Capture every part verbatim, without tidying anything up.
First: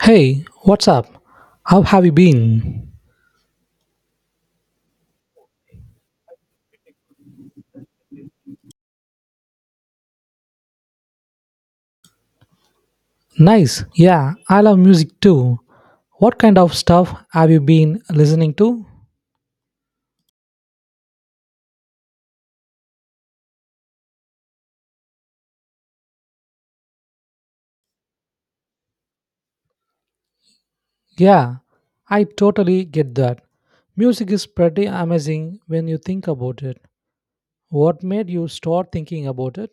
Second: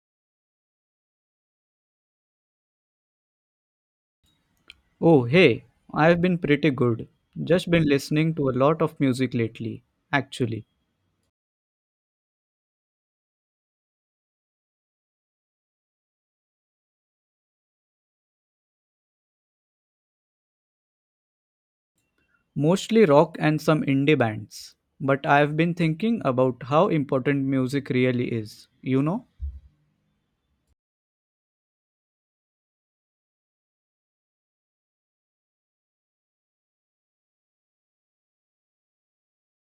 Hey, what's up? How have you been? Oh, hey, I've been pretty good. Just been listening to a lot of music lately, actually. Nice, yeah, I love music too. What kind of stuff have you been listening to? Mostly rock and some indie bands. But I've been thinking about how important music really is, you know? Yeah, I totally get that. Music is pretty amazing when you think about it. What made you start thinking about it?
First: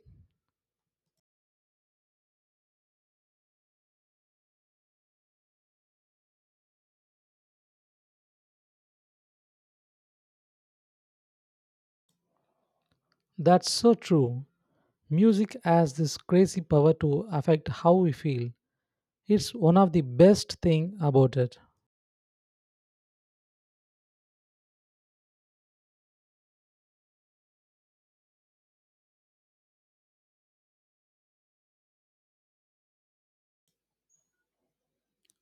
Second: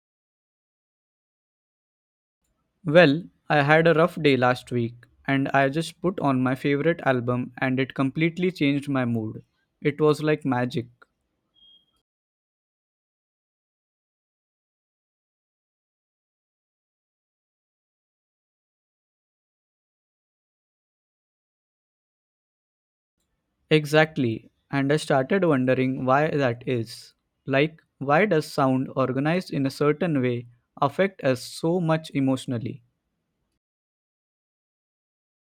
Well, I had a rough day last week, and I just put on my favorite album, and it completely changed my mood. It was like magic. That's so true. Music has this crazy power to affect how we feel. It's one of the best thing about it. Exactly. And I started wondering why that is. Like, why does sound organized in a certain way affect us so much emotionally?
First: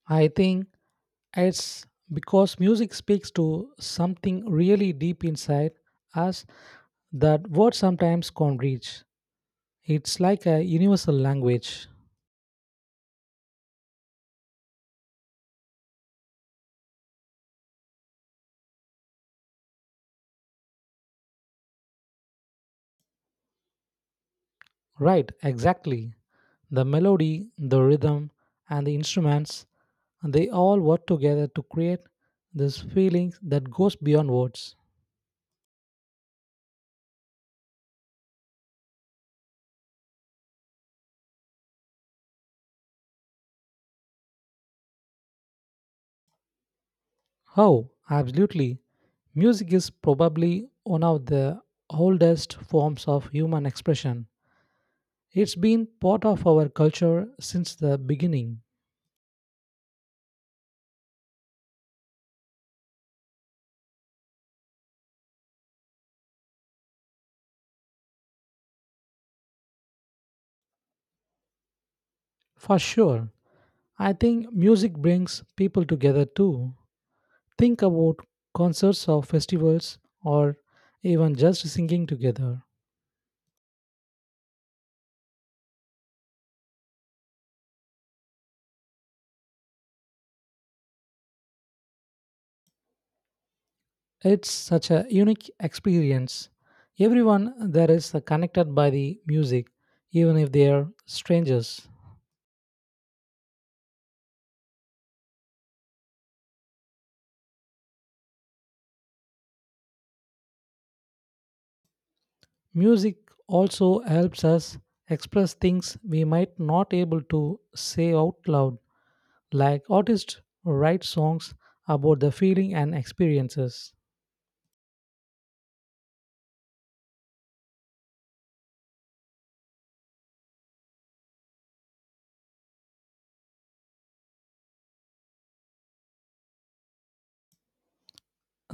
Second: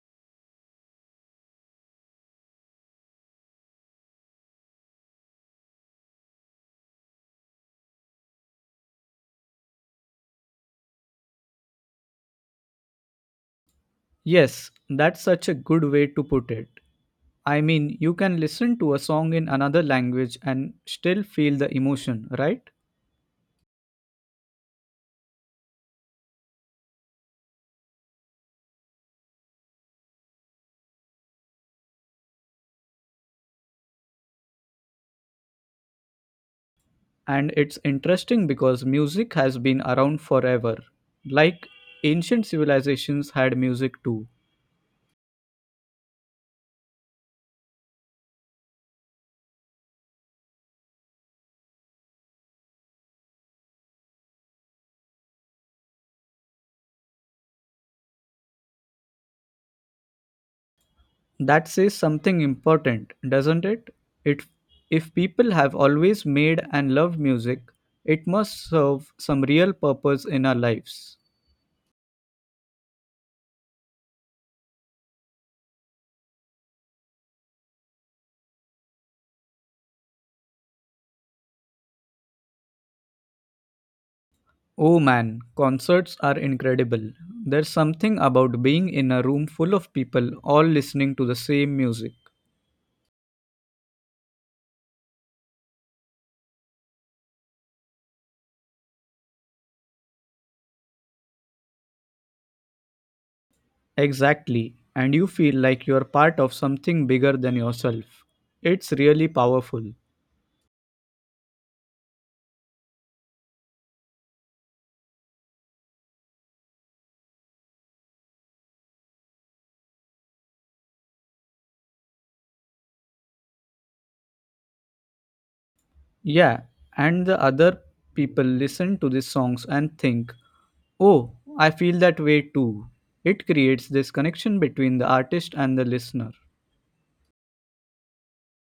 I think it's because music speaks to something really deep inside us that words sometimes can't reach. It's like a universal language. Yes, that's such a good way to put it. I mean, you can listen to a song in another language and still feel the emotion, right? Right, exactly. The melody, the rhythm, and the instruments, they all work together to create this feeling that goes beyond words. And it's interesting because music has been around forever. Like, ancient civilizations had music too. Oh, absolutely. Music is probably one of the oldest forms of human expression. It's been part of our culture since the beginning. That says something important, doesn't it it If people have always made and loved music, it must serve some real purpose in our lives. For sure. I think music brings people together too. Think about concerts or festivals or even just singing together. Oh man, concerts are incredible. There's something about being in a room full of people all listening to the same music. It's such a unique experience. Everyone there is connected by the music, even if they are strangers. Exactly, and you feel like you're part of something bigger than yourself. It's really powerful. Music also helps us express things we might not able to say out loud, like artists write songs about the feeling and experiences. Yeah, and the other people listen to these songs and think, oh, I feel that way too. It creates this connection between the artist and the listener.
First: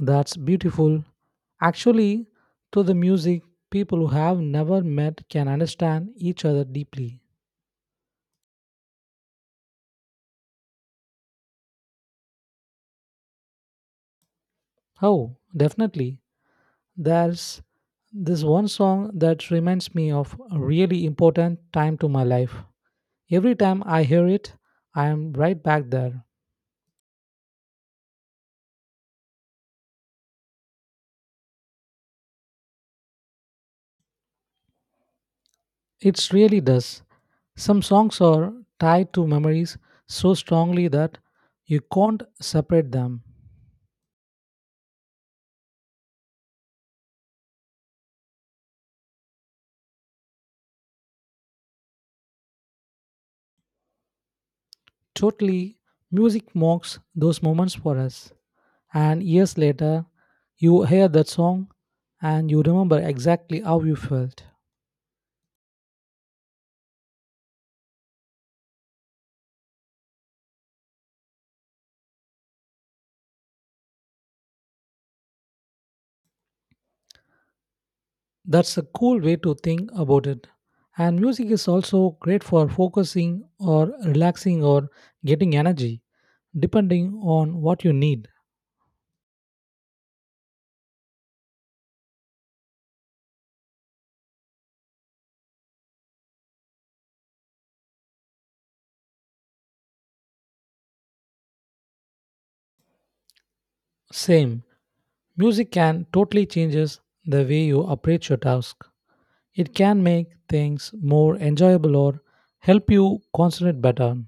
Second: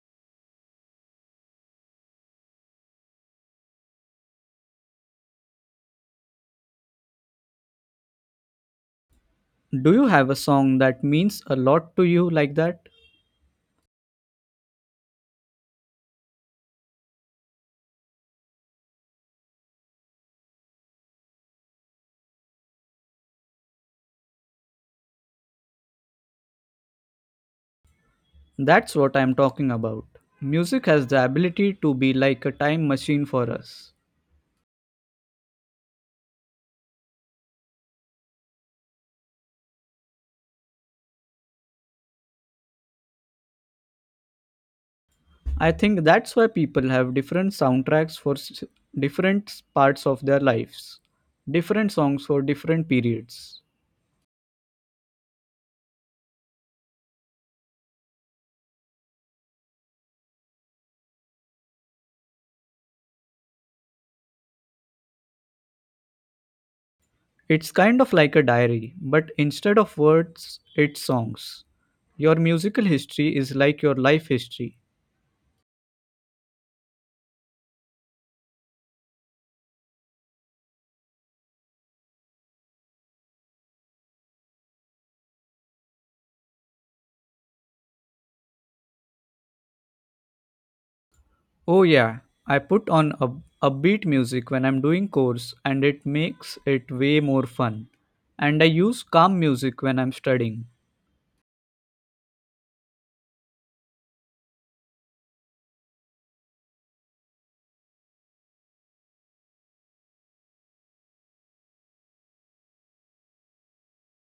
That's beautiful, actually. Through the music, people who have never met can understand each other deeply. Do you have a song that means a lot to you like that? Oh, definitely, there's this one song that reminds me of a really important time to my life. Every time I hear it, I am right back there. That's what I'm talking about. Music has the ability to be like a time machine for us. It really does. Some songs are tied to memories so strongly that you can't separate them. I think that's why people have different soundtracks for s- different parts of their lives, different songs for different periods. Totally, music marks those moments for us. And years later, you hear that song and you remember exactly how you felt. It's kind of like a diary, but instead of words, it's songs. Your musical history is like your life history. That's a cool way to think about it. And music is also great for focusing or relaxing or getting energy, depending on what you need. Oh yeah, I put on up upbeat music when I'm doing chores and it makes it way more fun. And I use calm music when I'm studying. Same. Music can totally changes the way you approach your task. It can make things more enjoyable or help you concentrate better.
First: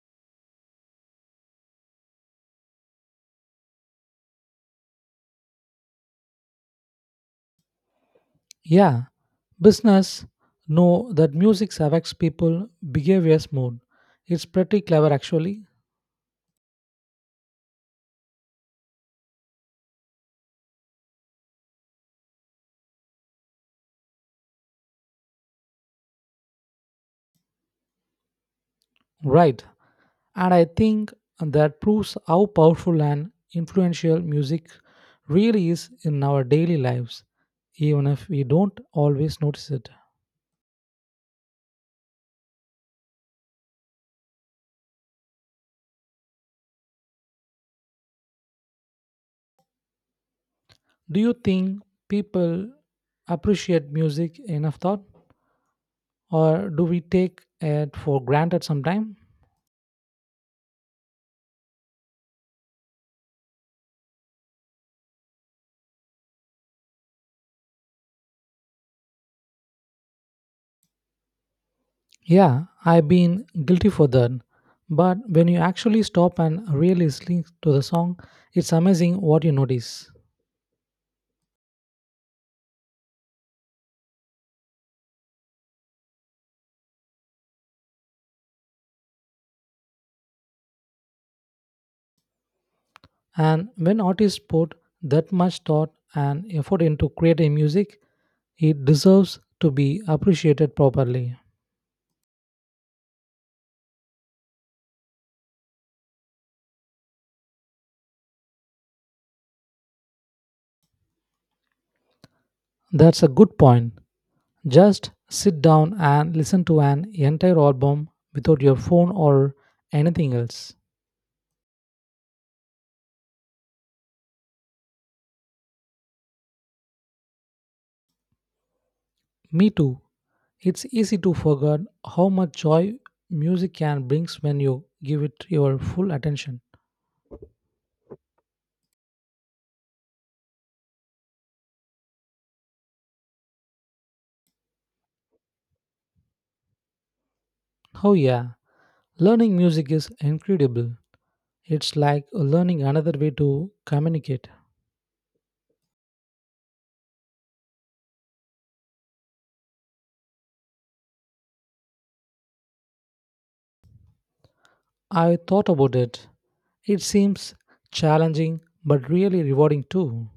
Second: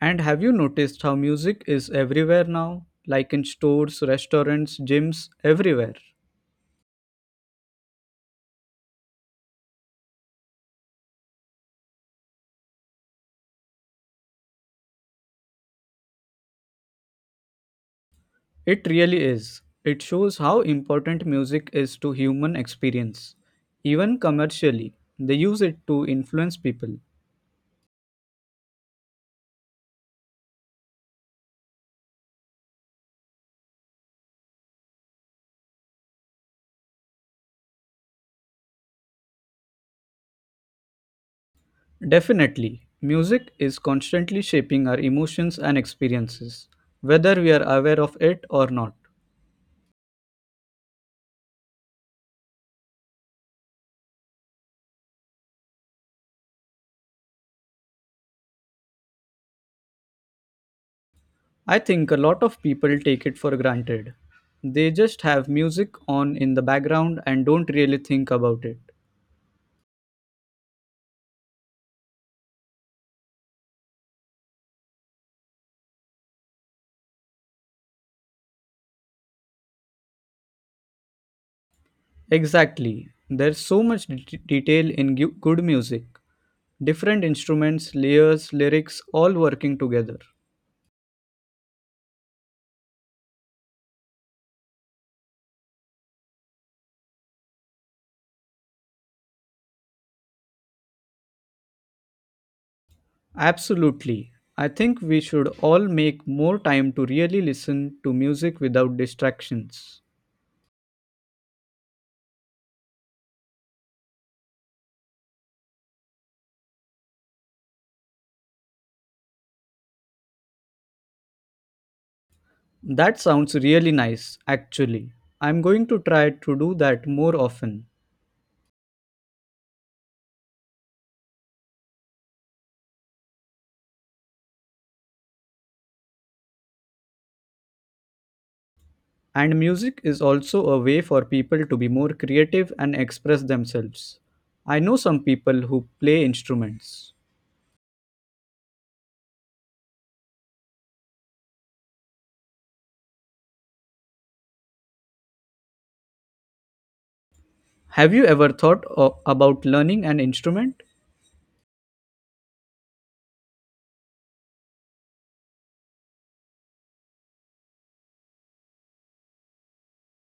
And have you noticed how music is everywhere now? Like in stores, restaurants, gyms, everywhere. Yeah, business know that music affects people behaviors more. It's pretty clever actually. It really is. It shows how important music is to human experience. Even commercially, they use it to influence people. Right. And I think that proves how powerful and influential music really is in our daily lives, even if we don't always notice it. Definitely, music is constantly shaping our emotions and experiences, whether we are aware of it or not. Do you think people appreciate music enough thought or do we take it for granted sometime? I think a lot of people take it for granted. They just have music on in the background and don't really think about it. Yeah, I've been guilty for that. But when you actually stop and really listen to the song, it's amazing what you notice. Exactly. There's so much det- detail in gu- good music. Different instruments, layers, lyrics, all working together. And when artists put that much thought and effort into creating music, it deserves to be appreciated properly. Absolutely. I think we should all make more time to really listen to music without distractions. That's a good point. Just sit down and listen to an entire album without your phone or anything else. That sounds really nice, actually. I'm going to try to do that more often. Me too. It's easy to forget how much joy music can bring when you give it your full attention. And music is also a way for people to be more creative and express themselves. I know some people who play instruments. Oh, yeah, learning music is incredible. It's like learning another way to communicate. Have you ever thought o- about learning an instrument? I thought about it. It seems challenging but really rewarding too.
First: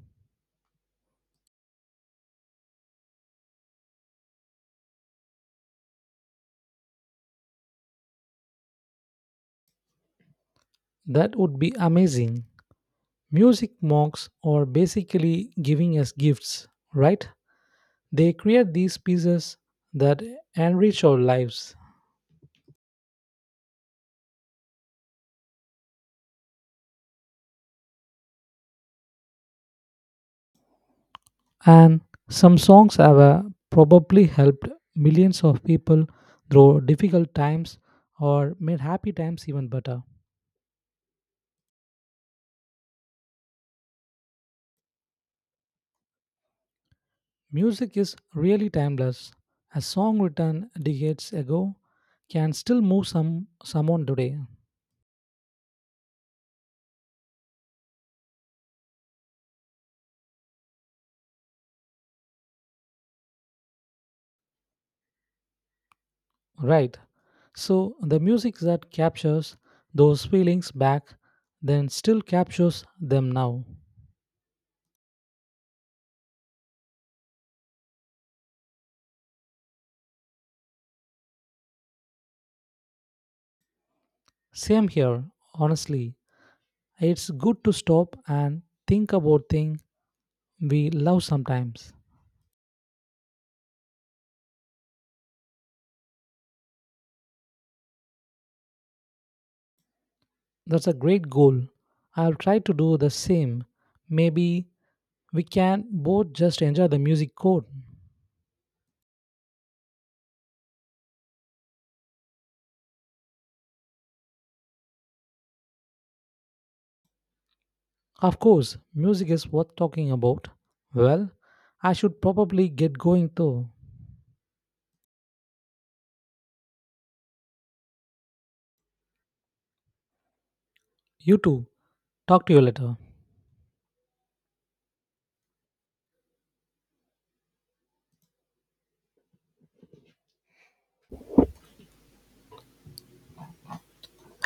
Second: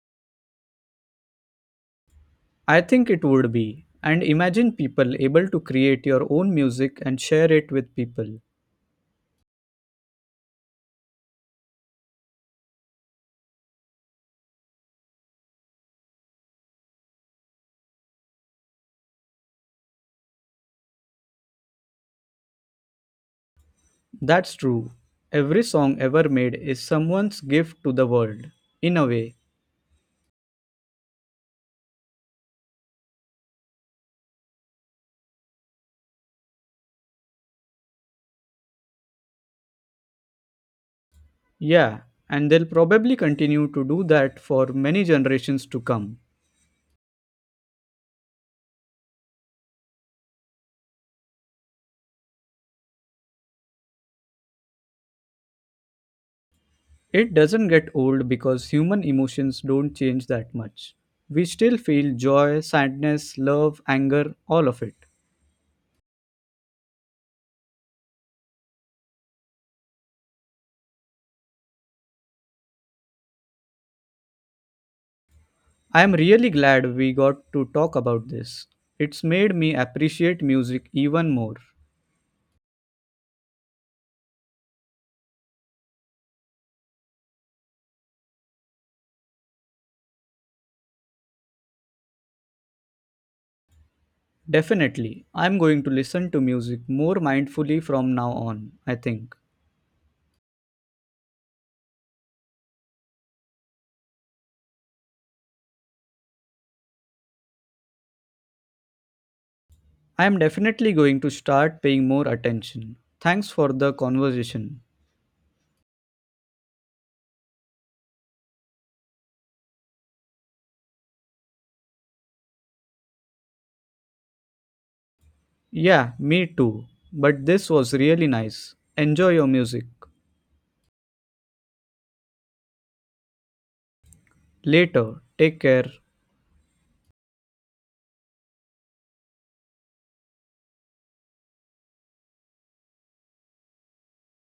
I think it would be. And imagine people able to create your own music and share it with people. That would be amazing. Music mocks are basically giving us gifts, right? They create these pieces that enrich our lives. That's true. Every song ever made is someone's gift to the world, in a way. And some songs have uh, probably helped millions of people through difficult times or made happy times even better. Yeah, and they'll probably continue to do that for many generations to come. Music is really timeless. A song written decades ago can still move some someone today. It doesn't get old because human emotions don't change that much. We still feel joy, sadness, love, anger, all of it. Right. So the music that captures those feelings back then still captures them now. I am really glad we got to talk about this. It's made me appreciate music even more. Same here, honestly. It's good to stop and think about things we love sometimes. Definitely, I'm going to listen to music more mindfully from now on, I think. That's a great goal. I'll try to do the same. Maybe we can both just enjoy the music code. I am definitely going to start paying more attention. Thanks for the conversation. Of course, music is worth talking about. Well, I should probably get going too. Yeah, me too. But this was really nice. Enjoy your music. You too. Talk to you later. Later, take care.